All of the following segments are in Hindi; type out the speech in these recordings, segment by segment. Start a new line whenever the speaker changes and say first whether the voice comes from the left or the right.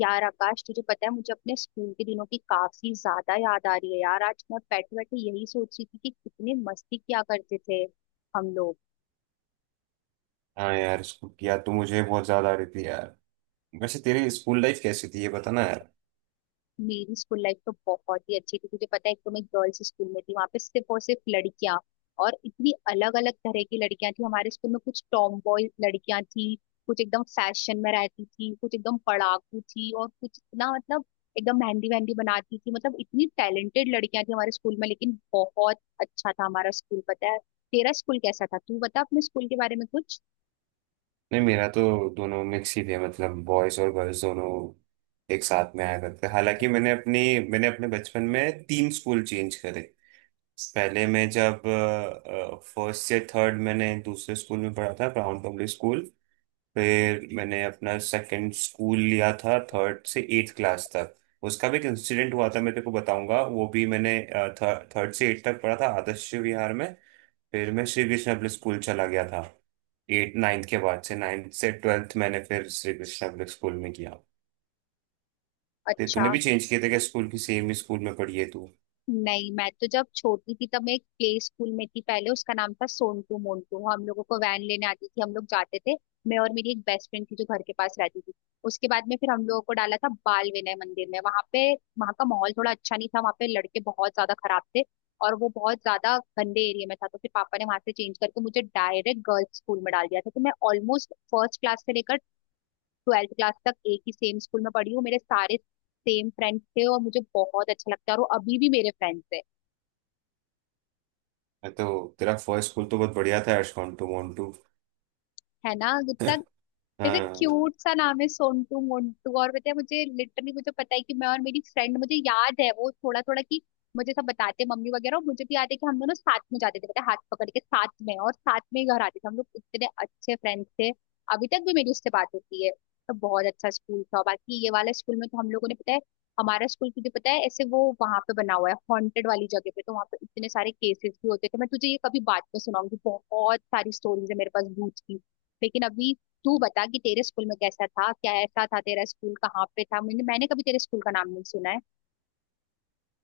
left: यार आकाश, तुझे पता है मुझे अपने स्कूल के दिनों की काफी ज्यादा याद आ रही है। यार आज मैं बैठे बैठे यही सोच रही थी कि कितनी मस्ती किया करते थे हम लोग।
right: हाँ यार, स्कूल की याद तो मुझे बहुत ज्यादा आ रही थी यार। वैसे तेरी स्कूल लाइफ कैसी थी ये बताना यार।
left: मेरी स्कूल लाइफ तो बहुत ही अच्छी थी। तुझे पता है, एक तो मैं गर्ल्स स्कूल में थी, वहां पे सिर्फ और सिर्फ लड़कियां। और इतनी अलग अलग तरह की लड़कियां थी हमारे स्कूल में। कुछ टॉम बॉय लड़कियां थी, कुछ एकदम फैशन में रहती थी, कुछ एकदम पढ़ाकू थी, और कुछ इतना मतलब एकदम मेहंदी वहंदी बनाती थी। मतलब इतनी टैलेंटेड लड़कियां थी हमारे स्कूल में, लेकिन बहुत अच्छा था हमारा स्कूल। पता है, तेरा स्कूल कैसा था? तू बता अपने स्कूल के बारे में कुछ।
right: नहीं, मेरा तो दोनों मिक्स ही थे, मतलब बॉयज और गर्ल्स दोनों एक साथ में आया करते। हालांकि मैंने अपने बचपन में तीन स्कूल चेंज करे। पहले मैं जब फर्स्ट से थर्ड, मैंने दूसरे स्कूल में पढ़ा था, ब्राउन पब्लिक स्कूल। फिर मैंने अपना सेकंड स्कूल लिया था, थर्ड से एट्थ क्लास तक। उसका भी एक इंसिडेंट हुआ था, मैं तेरे को बताऊंगा वो भी। मैंने थर्ड से एट्थ तक पढ़ा था आदर्श विहार में। फिर मैं श्री कृष्ण पब्लिक स्कूल चला गया था। एट नाइन्थ के बाद से नाइन्थ से ट्वेल्थ मैंने फिर श्री कृष्ण पब्लिक स्कूल में किया। ते तूने
left: अच्छा,
right: भी चेंज किए थे क्या स्कूल, की सेम ही स्कूल में पढ़ी है तू?
left: नहीं, मैं तो जब छोटी थी तब मैं एक प्ले स्कूल में थी पहले, उसका नाम था सोनटू मोन्टू। हम लोगों को वैन लेने आती थी, हम लोग जाते थे मैं और मेरी एक बेस्ट फ्रेंड थी जो घर के पास रहती थी। उसके बाद में फिर हम लोगों को डाला था बाल विनय मंदिर में। वहां पे, वहां का माहौल थोड़ा अच्छा नहीं था, वहां पे लड़के बहुत ज्यादा खराब थे और वो बहुत ज्यादा गंदे एरिया में था। तो फिर पापा ने वहां से चेंज करके मुझे डायरेक्ट गर्ल्स स्कूल में डाल दिया था। तो मैं ऑलमोस्ट फर्स्ट क्लास से लेकर 12वीं क्लास तक एक ही सेम स्कूल में पढ़ी हूँ। मेरे सारे सेम फ्रेंड्स थे, और मुझे बहुत अच्छा लगता है, और वो अभी भी मेरे फ्रेंड्स है।
right: मैं तो, तेरा फर्स्ट स्कूल तो बहुत बढ़िया था, एश कॉन्टू मोन्टू।
left: है ना? कितना ऐसे
right: हाँ।
left: क्यूट सा नाम है, सोनटू मोंटू। और बताया मुझे, लिटरली मुझे पता है कि मैं और मेरी फ्रेंड, मुझे याद है वो थोड़ा थोड़ा कि मुझे सब बताते मम्मी वगैरह, और मुझे भी याद है कि हम दोनों साथ में जाते थे, पता है, हाथ पकड़ के साथ में, और साथ में ही घर आते थे। हम लोग इतने अच्छे फ्रेंड्स थे, अभी तक भी मेरी उससे बात होती है। तो बहुत अच्छा स्कूल था। बाकी ये वाला स्कूल में तो हम लोगों ने पता है, हमारा स्कूल, तुझे पता है ऐसे वो वहां पे बना हुआ है हॉन्टेड वाली जगह पे, तो वहां पे इतने सारे केसेस भी होते थे। मैं तुझे ये कभी बात में सुनाऊंगी, बहुत सारी स्टोरीज है मेरे पास भूत की। लेकिन अभी तू बता कि तेरे स्कूल में कैसा था, क्या ऐसा था, तेरा स्कूल कहाँ पे था? मैंने मैंने कभी तेरे स्कूल का नाम नहीं सुना है।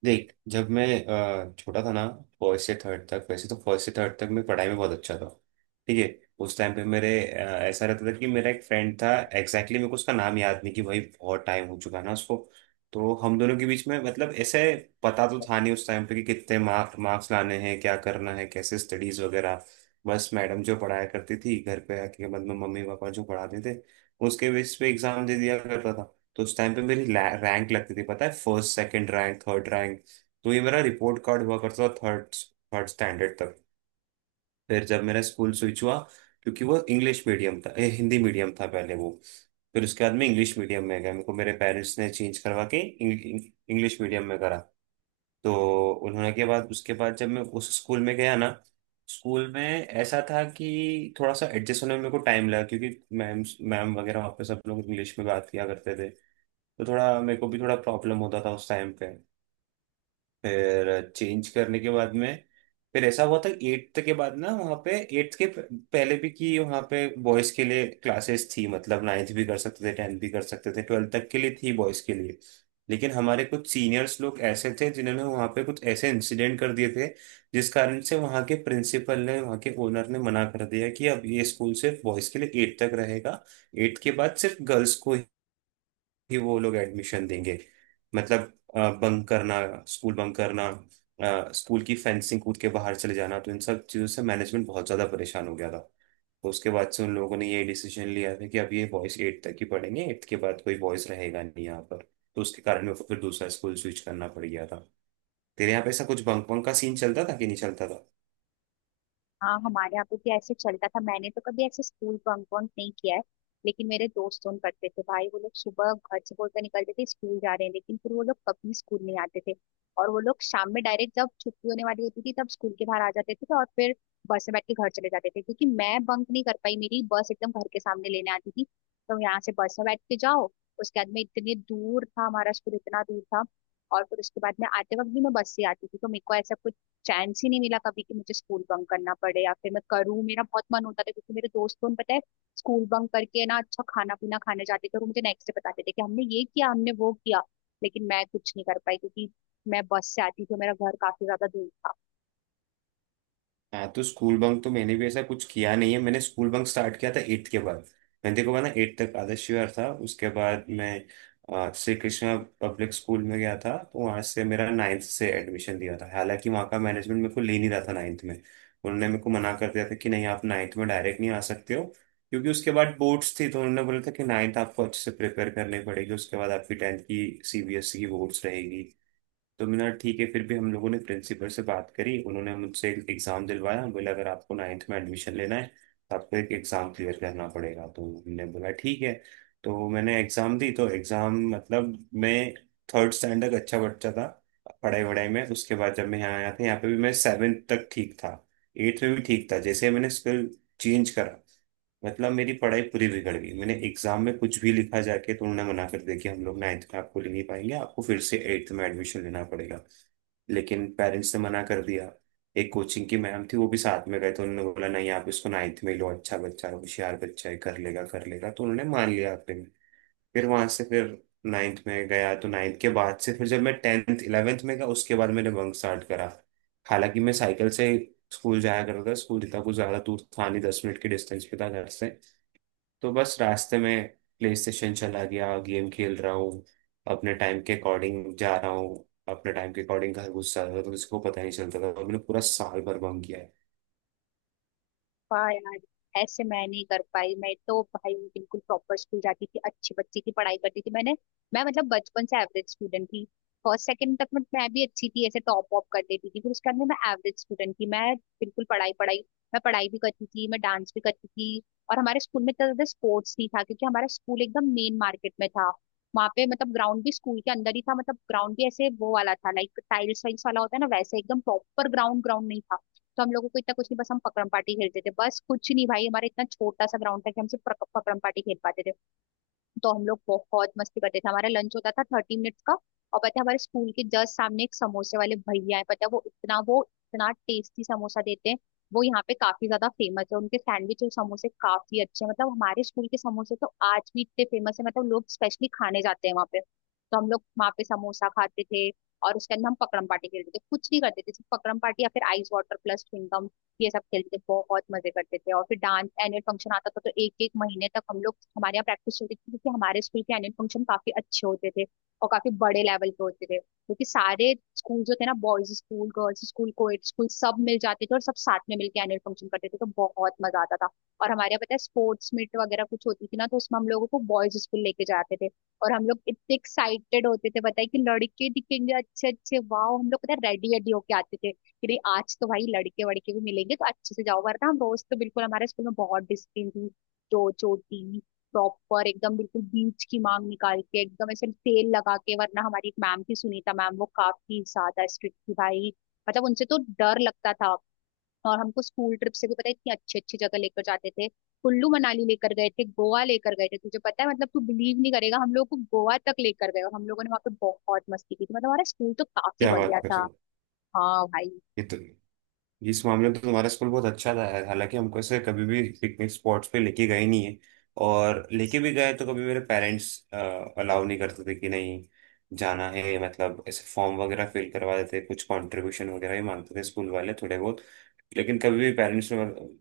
right: देख, जब मैं छोटा था ना, फर्स्ट से थर्ड तक, वैसे तो फर्स्ट से थर्ड तक मैं पढ़ाई में बहुत अच्छा था। ठीक है। उस टाइम पे मेरे ऐसा रहता था कि मेरा एक फ्रेंड था एग्जैक्टली exactly, मेरे को उसका नाम याद नहीं कि भाई, बहुत टाइम हो चुका है ना उसको। तो हम दोनों के बीच में, मतलब ऐसे, पता तो था नहीं उस टाइम पे कि कितने मार्क्स लाने हैं, क्या करना है, कैसे स्टडीज वगैरह। बस मैडम जो पढ़ाया करती थी घर पे आके, मतलब मम्मी पापा जो पढ़ाते थे, उसके बेस पे एग्जाम दे दिया करता था। तो उस टाइम पे मेरी रैंक लगती थी पता है, first second rank third rank. तो ये मेरा रिपोर्ट कार्ड हुआ करता था, थर्ड थर्ड स्टैंडर्ड तक। फिर जब मेरा स्कूल स्विच हुआ, क्योंकि वो इंग्लिश मीडियम था, हिंदी मीडियम था पहले वो। फिर उसके बाद मैं इंग्लिश मीडियम में गया, मेरे को मेरे पेरेंट्स ने चेंज करवा के इंग्लिश मीडियम में करा। तो उन्होंने के बाद उसके बाद जब मैं उस स्कूल में गया ना, स्कूल में ऐसा था कि थोड़ा सा एडजस्ट होने में मेरे को टाइम लगा, क्योंकि मैम मैम वगैरह वहाँ पे सब लोग इंग्लिश में बात किया करते थे। तो थोड़ा मेरे को भी थोड़ा प्रॉब्लम होता था उस टाइम पे। फिर चेंज करने के बाद में, फिर ऐसा हुआ था एट्थ के बाद ना वहाँ पे, एट्थ के प- पहले भी कि वहाँ पे बॉयज़ के लिए क्लासेस थी, मतलब नाइन्थ भी कर सकते थे, टेंथ भी कर सकते थे, ट्वेल्थ तक के लिए थी बॉयज़ के लिए। लेकिन हमारे कुछ सीनियर्स लोग ऐसे थे जिन्होंने वहाँ पे कुछ ऐसे इंसिडेंट कर दिए थे, जिस कारण से वहाँ के प्रिंसिपल ने, वहाँ के ओनर ने मना कर दिया कि अब ये स्कूल सिर्फ बॉयज़ के लिए एट्थ तक रहेगा, एट्थ के बाद सिर्फ गर्ल्स को ही वो लोग एडमिशन देंगे। मतलब बंक करना, स्कूल बंक करना, स्कूल की फेंसिंग कूद के बाहर चले जाना, तो इन सब चीज़ों से मैनेजमेंट बहुत ज़्यादा परेशान हो गया था। तो उसके बाद से उन लोगों ने ये डिसीजन लिया था कि अब ये बॉयज़ एट तक ही पढ़ेंगे, एट्थ के बाद कोई बॉयज़ रहेगा नहीं यहाँ पर। तो उसके कारण मेरे को फिर दूसरा स्कूल स्विच करना पड़ गया था। तेरे यहाँ पे ऐसा कुछ बंक बंक का सीन चलता था कि नहीं चलता?
left: हाँ, हमारे यहाँ पे भी ऐसे चलता था। मैंने तो कभी ऐसे स्कूल बंक वंक नहीं किया है, लेकिन मेरे दोस्त उन करते थे भाई। वो लोग सुबह घर से बोलकर निकलते थे स्कूल जा रहे हैं, लेकिन फिर वो लोग कभी स्कूल नहीं आते थे, और वो लोग शाम में डायरेक्ट जब छुट्टी होने वाली होती थी तब स्कूल के बाहर आ जाते थे, और फिर बस में बैठ के घर चले जाते थे। क्योंकि मैं बंक नहीं कर पाई, मेरी बस एकदम घर के सामने लेने आती थी। तो यहाँ से बस में बैठ के जाओ, उसके बाद में इतने दूर था हमारा स्कूल, इतना दूर था। और फिर उसके बाद में आते वक्त भी मैं बस से आती थी, तो मेरे को ऐसा चांस ही नहीं मिला कभी कि मुझे स्कूल बंक करना पड़े या फिर मैं करूँ। मेरा बहुत मन होता था क्योंकि मेरे दोस्तों ने, पता है, स्कूल बंक करके ना अच्छा खाना पीना खाने जाते थे और मुझे नेक्स्ट डे बताते थे कि हमने ये किया हमने वो किया। लेकिन मैं कुछ नहीं कर पाई क्योंकि मैं बस से आती थी और मेरा घर काफी ज्यादा दूर था।
right: हाँ तो, स्कूल बंक तो मैंने भी ऐसा कुछ किया नहीं है, मैंने स्कूल बंक स्टार्ट किया था एट्थ के बाद। मैंने, देखो ना, एट्थ तक आदर्श विहार था, उसके बाद मैं श्री कृष्णा पब्लिक स्कूल में गया था, तो वहाँ से मेरा नाइन्थ से एडमिशन दिया था, हालांकि वहाँ का मैनेजमेंट मेरे को ले नहीं रहा था नाइन्थ में। उन्होंने मेरे को मना कर दिया था कि नहीं, आप नाइन्थ में डायरेक्ट नहीं आ सकते हो, क्योंकि उसके बाद बोर्ड्स थी, तो उन्होंने बोला था कि नाइन्थ आपको अच्छे से प्रिपेयर करनी पड़ेगी, उसके बाद आपकी टेंथ की सीबीएसई की बोर्ड्स रहेगी। तो मैंने कहा, ठीक है। फिर भी हम लोगों ने प्रिंसिपल से बात करी, उन्होंने मुझसे एक एग्ज़ाम दिलवाया, बोले अगर आपको नाइन्थ में एडमिशन लेना है तो आपको एक एग्ज़ाम क्लियर करना पड़ेगा, तो हमने बोला ठीक है। तो मैंने एग्ज़ाम दी। तो एग्ज़ाम मतलब, मैं थर्ड स्टैंडर्ड अच्छा बच्चा था पढ़ाई वढ़ाई में, उसके बाद जब मैं यहाँ आया था यहाँ पे भी मैं सेवेंथ तक ठीक था, एट्थ में भी ठीक था, जैसे मैंने स्कूल चेंज करा, मतलब मेरी पढ़ाई पूरी बिगड़ गई। मैंने एग्जाम में कुछ भी लिखा जाके, तो उन्होंने मना कर दिया कि हम लोग नाइन्थ में आपको ले नहीं पाएंगे, आपको फिर से एट्थ में एडमिशन लेना पड़ेगा। लेकिन पेरेंट्स ने मना कर दिया। एक कोचिंग की मैम थी, वो भी साथ में गए, तो उन्होंने बोला नहीं, आप इसको नाइन्थ में ही लो, अच्छा बच्चा है, होशियार बच्चा है, कर लेगा कर लेगा, तो उन्होंने मान लिया आखिर में। फिर वहां से फिर नाइन्थ में गया, तो नाइन्थ के बाद से फिर जब मैं टेंथ इलेवेंथ में गया, उसके बाद मैंने बंक स्टार्ट करा। हालांकि मैं साइकिल से स्कूल जाया करता था, स्कूल इतना कुछ ज्यादा दूर था नहीं, 10 मिनट के डिस्टेंस पे था घर से। तो बस रास्ते में प्ले स्टेशन चला गया, गेम खेल रहा हूँ, अपने टाइम के अकॉर्डिंग जा रहा हूँ, अपने टाइम के अकॉर्डिंग घर घुस जा रहा हूँ, तो किसी को पता नहीं चलता था, और मैंने पूरा साल भर बंक किया है।
left: वाह यार, ऐसे मैं नहीं कर पाई। मैं तो भाई बिल्कुल प्रॉपर स्कूल जाती थी, अच्छे बच्चे की पढ़ाई करती थी मैंने। मैं मतलब बचपन से एवरेज स्टूडेंट थी। फर्स्ट सेकंड तक मैं भी अच्छी थी, ऐसे टॉप वॉप कर देती थी, फिर उसके बाद में मैं एवरेज स्टूडेंट थी। मैं बिल्कुल पढ़ाई पढ़ाई, मैं पढ़ाई भी करती थी, मैं डांस भी करती थी। और हमारे स्कूल में इतना ज्यादा स्पोर्ट्स नहीं था क्योंकि हमारा स्कूल एकदम मेन मार्केट में था। वहां पे मतलब ग्राउंड भी स्कूल के अंदर ही था, मतलब ग्राउंड भी ऐसे वो वाला था, लाइक टाइल्स वाइल्स वाला होता है ना, वैसे एकदम प्रॉपर ग्राउंड ग्राउंड नहीं था। तो हम लोगों को इतना कुछ नहीं, बस हम पकड़म पार्टी खेलते थे, बस कुछ नहीं भाई, हमारा इतना छोटा सा ग्राउंड था कि हम सिर्फ पकड़म पार्टी खेल पाते थे। तो हम लोग बहुत मस्ती करते थे। हमारा लंच होता था 30 मिनट्स का, और पता है हमारे स्कूल के जस्ट सामने एक समोसे वाले भैया है, पता है वो इतना टेस्टी समोसा देते हैं, वो यहाँ पे काफी ज्यादा फेमस है, उनके सैंडविच और समोसे काफी अच्छे हैं। मतलब हमारे स्कूल के समोसे तो आज भी इतने फेमस है, मतलब लोग स्पेशली खाने जाते हैं वहाँ पे। तो हम लोग वहाँ पे समोसा खाते थे, और उसके अंदर हम पकड़म पार्टी खेलते थे, कुछ नहीं करते थे, सिर्फ पकड़म पार्टी या फिर आइस वाटर प्लस च्युइंगम। ये सब खेलते थे, बहुत मजे करते थे। और फिर डांस एनुअल फंक्शन आता था, तो एक एक महीने तक हम लोग हमारे यहाँ प्रैक्टिस चलती थी, क्योंकि हमारे स्कूल के एनुअल फंक्शन काफी अच्छे होते थे और काफी बड़े लेवल पे होते थे, क्योंकि सारे स्कूल जो थे ना, boys school, girls school, coed school, सब मिल जाते थे और सब साथ में मिलके एनुअल फंक्शन करते थे, तो बहुत मजा आता था। और हमारे यहाँ पता है स्पोर्ट्स मीट वगैरह कुछ होती थी ना, तो उसमें हम लोगों को बॉयज स्कूल लेके जाते थे, और हम लोग इतने एक्साइटेड होते थे, बताए कि लड़के दिखेंगे अच्छे अच्छे, वाह! हम लोग पता है रेडी रेडी होके आते थे कि नहीं आज तो भाई लड़के वड़के भी मिलेंगे, तो अच्छे से जाओ, वरना हम रोज तो बिल्कुल, हमारे स्कूल में बहुत डिसिप्लिन थी, जो चोटी प्रॉपर एकदम बिल्कुल बीच की मांग निकाल के एकदम ऐसे तेल लगा के, वरना हमारी एक मैम थी सुनीता मैम, वो काफी ज्यादा स्ट्रिक्ट थी भाई, मतलब उनसे तो डर लगता था। और हमको स्कूल ट्रिप से भी पता है इतनी अच्छी अच्छी जगह लेकर जाते थे। कुल्लू मनाली लेकर गए थे, गोवा लेकर गए थे। तुझे पता है, मतलब तू बिलीव नहीं करेगा, हम लोग को गोवा तक लेकर गए, और हम लोगों ने वहां पे बहुत मस्ती की थी, मतलब हमारा स्कूल तो काफी
right: क्या बात
left: बढ़िया
right: कर रहे
left: था।
right: हो?
left: हाँ भाई।
right: ये तो, इस मामले में तो तुम्हारा स्कूल बहुत अच्छा था यार। हालांकि हमको ऐसे कभी भी पिकनिक स्पॉट्स पे लेके गए नहीं है, और लेके भी गए तो कभी मेरे पेरेंट्स अलाउ नहीं करते थे कि नहीं जाना है, मतलब ऐसे फॉर्म वगैरह फिल करवा देते, कुछ कंट्रीब्यूशन वगैरह ही मांगते थे स्कूल वाले थोड़े बहुत। लेकिन कभी भी पेरेंट्स ने, मतलब,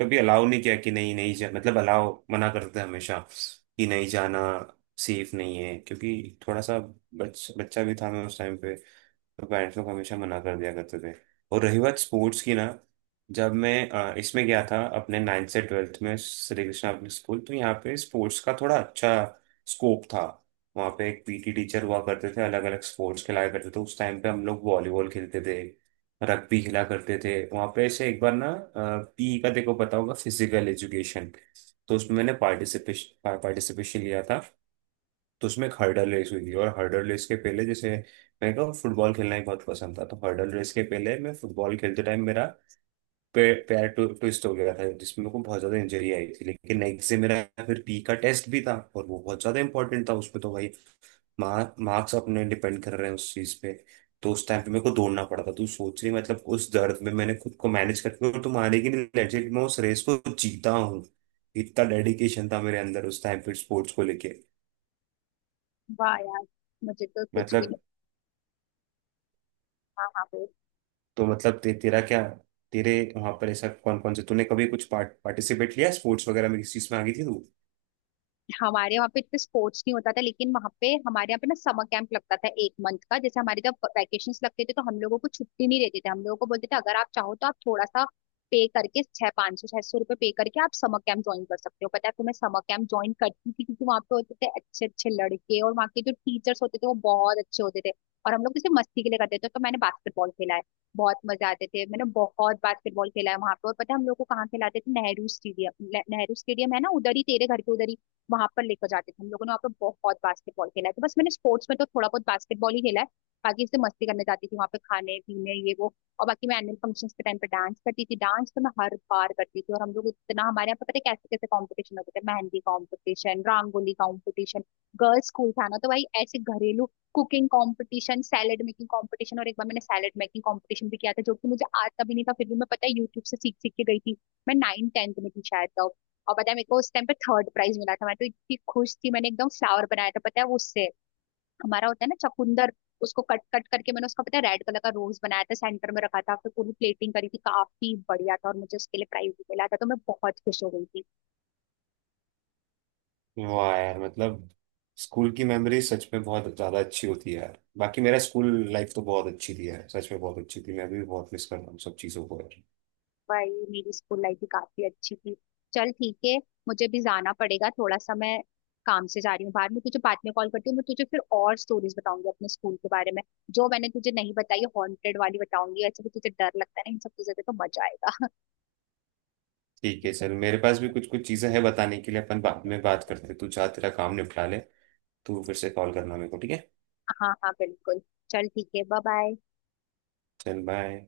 right: कभी अलाउ नहीं किया कि नहीं नहीं जा, मतलब अलाउ मना करते थे हमेशा कि नहीं जाना, सेफ नहीं है, क्योंकि थोड़ा सा बच्चा भी था मैं उस टाइम। तो पेरेंट्स लोग हमेशा मना कर दिया करते थे। और रही बात स्पोर्ट्स की ना, जब मैं इसमें गया था अपने नाइन्थ से ट्वेल्थ में श्री कृष्णा पब्लिक स्कूल, तो यहाँ पे स्पोर्ट्स का थोड़ा अच्छा स्कोप था। वहाँ पे एक पीटी टीचर हुआ करते थे, अलग अलग स्पोर्ट्स खिलाया करते थे, उस टाइम पे हम लोग वॉलीबॉल खेलते थे, रग्बी खेला करते थे वहाँ पे। ऐसे एक बार ना, पी का, देखो पता होगा, फिजिकल एजुकेशन, तो उसमें मैंने पार्टिसिपेशन पार्टिसिपेशन लिया था। तो उसमें एक हर्डल रेस हुई थी, और हर्डल रेस के पहले जैसे मेरे को फुटबॉल खेलना ही बहुत पसंद था, तो हर्डल रेस के पहले मैं फुटबॉल खेलते टाइम मेरा पैर पैर ट्विस्ट हो गया था, जिसमें मेरे को बहुत ज्यादा इंजरी आई थी। लेकिन नेक्स्ट डे मेरा फिर पी का टेस्ट भी था, और वो बहुत ज्यादा इंपॉर्टेंट था उसमें, तो भाई मार्क्स अपने डिपेंड कर रहे हैं उस चीज पे। तो उस टाइम पे मेरे को दौड़ना पड़ा था, तू सोच रही, मतलब उस दर्द में मैंने खुद को मैनेज करके, और तुम हारे की नहीं, लेजिट मैं उस रेस को जीता हूँ। इतना डेडिकेशन था मेरे अंदर उस टाइम पे स्पोर्ट्स को लेके।
left: वाह यार। मुझे तो कुछ भी नहीं।
right: मतलब,
left: हाँ हाँ, बोल।
right: तो मतलब तेरा क्या, तेरे वहां पर ऐसा कौन कौन से तूने कभी कुछ पार्टिसिपेट लिया स्पोर्ट्स वगैरह में, किस चीज में आ गई थी तू?
left: हमारे वहाँ पे इतने स्पोर्ट्स नहीं होता था, लेकिन वहाँ पे हमारे यहाँ पे ना समर कैंप लगता था एक मंथ का। जैसे हमारे जब वैकेशन लगते थे तो हम लोगों को छुट्टी नहीं देते थे। हम लोगों को बोलते थे अगर आप चाहो तो आप थोड़ा सा पे करके छह 500-600 रुपये पे करके आप समर कैंप ज्वाइन कर सकते हो। पता है, तुम्हें समर कैंप ज्वाइन करती थी क्योंकि वहाँ पे होते थे अच्छे अच्छे लड़के, और वहाँ के जो टीचर्स होते थे वो बहुत अच्छे होते थे, और हम लोग जैसे मस्ती के लिए करते थे। तो मैंने बास्केटबॉल खेला है, बहुत मजे आते थे। मैंने बहुत बास्केटबॉल खेला है वहां पे, और पता है हम लोग को कहाँ खिलाते थे? नेहरू स्टेडियम। नेहरू स्टेडियम है ना उधर ही, तेरे घर के उधर ही, वहां पर लेकर जाते थे। हम लोगों ने वहाँ पे बहुत बास्केटबॉल खेला है। तो बस मैंने स्पोर्ट्स में तो थोड़ा बहुत बास्केटबॉल ही खेला है, बाकी इससे मस्ती करने जाती थी वहाँ पे खाने पीने ये वो। और बाकी मैं एनुअल फंक्शंस के टाइम पे डांस करती थी, डांस तो मैं हर बार करती थी। और हम लोग इतना हमारे यहाँ पे पता है कैसे कैसे कॉम्पिटिशन होते थे, mehndi competition, rangoli competition, girls school था ना तो भाई ऐसे घरेलू cooking competition, salad making competition. और एक बार मैंने सैलेड मेकिंग कंपटीशन भी किया था जो कि मुझे आता भी नहीं था, फिर भी मैं पता है यूट्यूब से सीख सीख के गई थी। मैं 9वीं-10वीं में थी शायद तो। और पता है मेरे को उस टाइम पे थर्ड प्राइज मिला था, मैं तो इतनी खुश थी। मैंने एकदम फ्लावर बनाया था, पता है वो उससे हमारा होता है ना चकुंदर, उसको कट कट करके मैंने उसका पता है रेड कलर का रोज बनाया था, सेंटर में रखा था, फिर पूरी प्लेटिंग करी थी, काफी बढ़िया था, और मुझे उसके लिए प्राइज भी मिला था, तो मैं बहुत खुश हो गई थी।
right: वाह यार, मतलब स्कूल की मेमोरी सच में बहुत ज्यादा अच्छी होती है यार। बाकी मेरा स्कूल लाइफ तो बहुत अच्छी थी यार, सच में बहुत अच्छी थी, मैं भी बहुत मिस कर रहा हूँ सब चीजों को यार।
left: भाई मेरी स्कूल लाइफ भी काफी अच्छी थी। चल ठीक है, मुझे भी जाना पड़ेगा थोड़ा सा, मैं काम से जा रही हूँ बाहर। मैं तुझे बाद में कॉल करती हूँ, मैं तुझे फिर और स्टोरीज बताऊंगी अपने स्कूल के बारे में जो मैंने तुझे नहीं बताई। हॉन्टेड वाली बताऊंगी, ऐसे भी तुझे डर लगता है ना इन सब चीजों से, तो मजा आएगा।
right: ठीक है, चल, मेरे पास भी कुछ कुछ चीजें हैं बताने के लिए, अपन बाद में बात करते हैं, तू चाह तेरा काम निपटा ले। तू फिर से कॉल करना मेरे को, ठीक है,
left: हाँ हाँ बिल्कुल। चल ठीक है, बाय बाय।
right: चल बाय।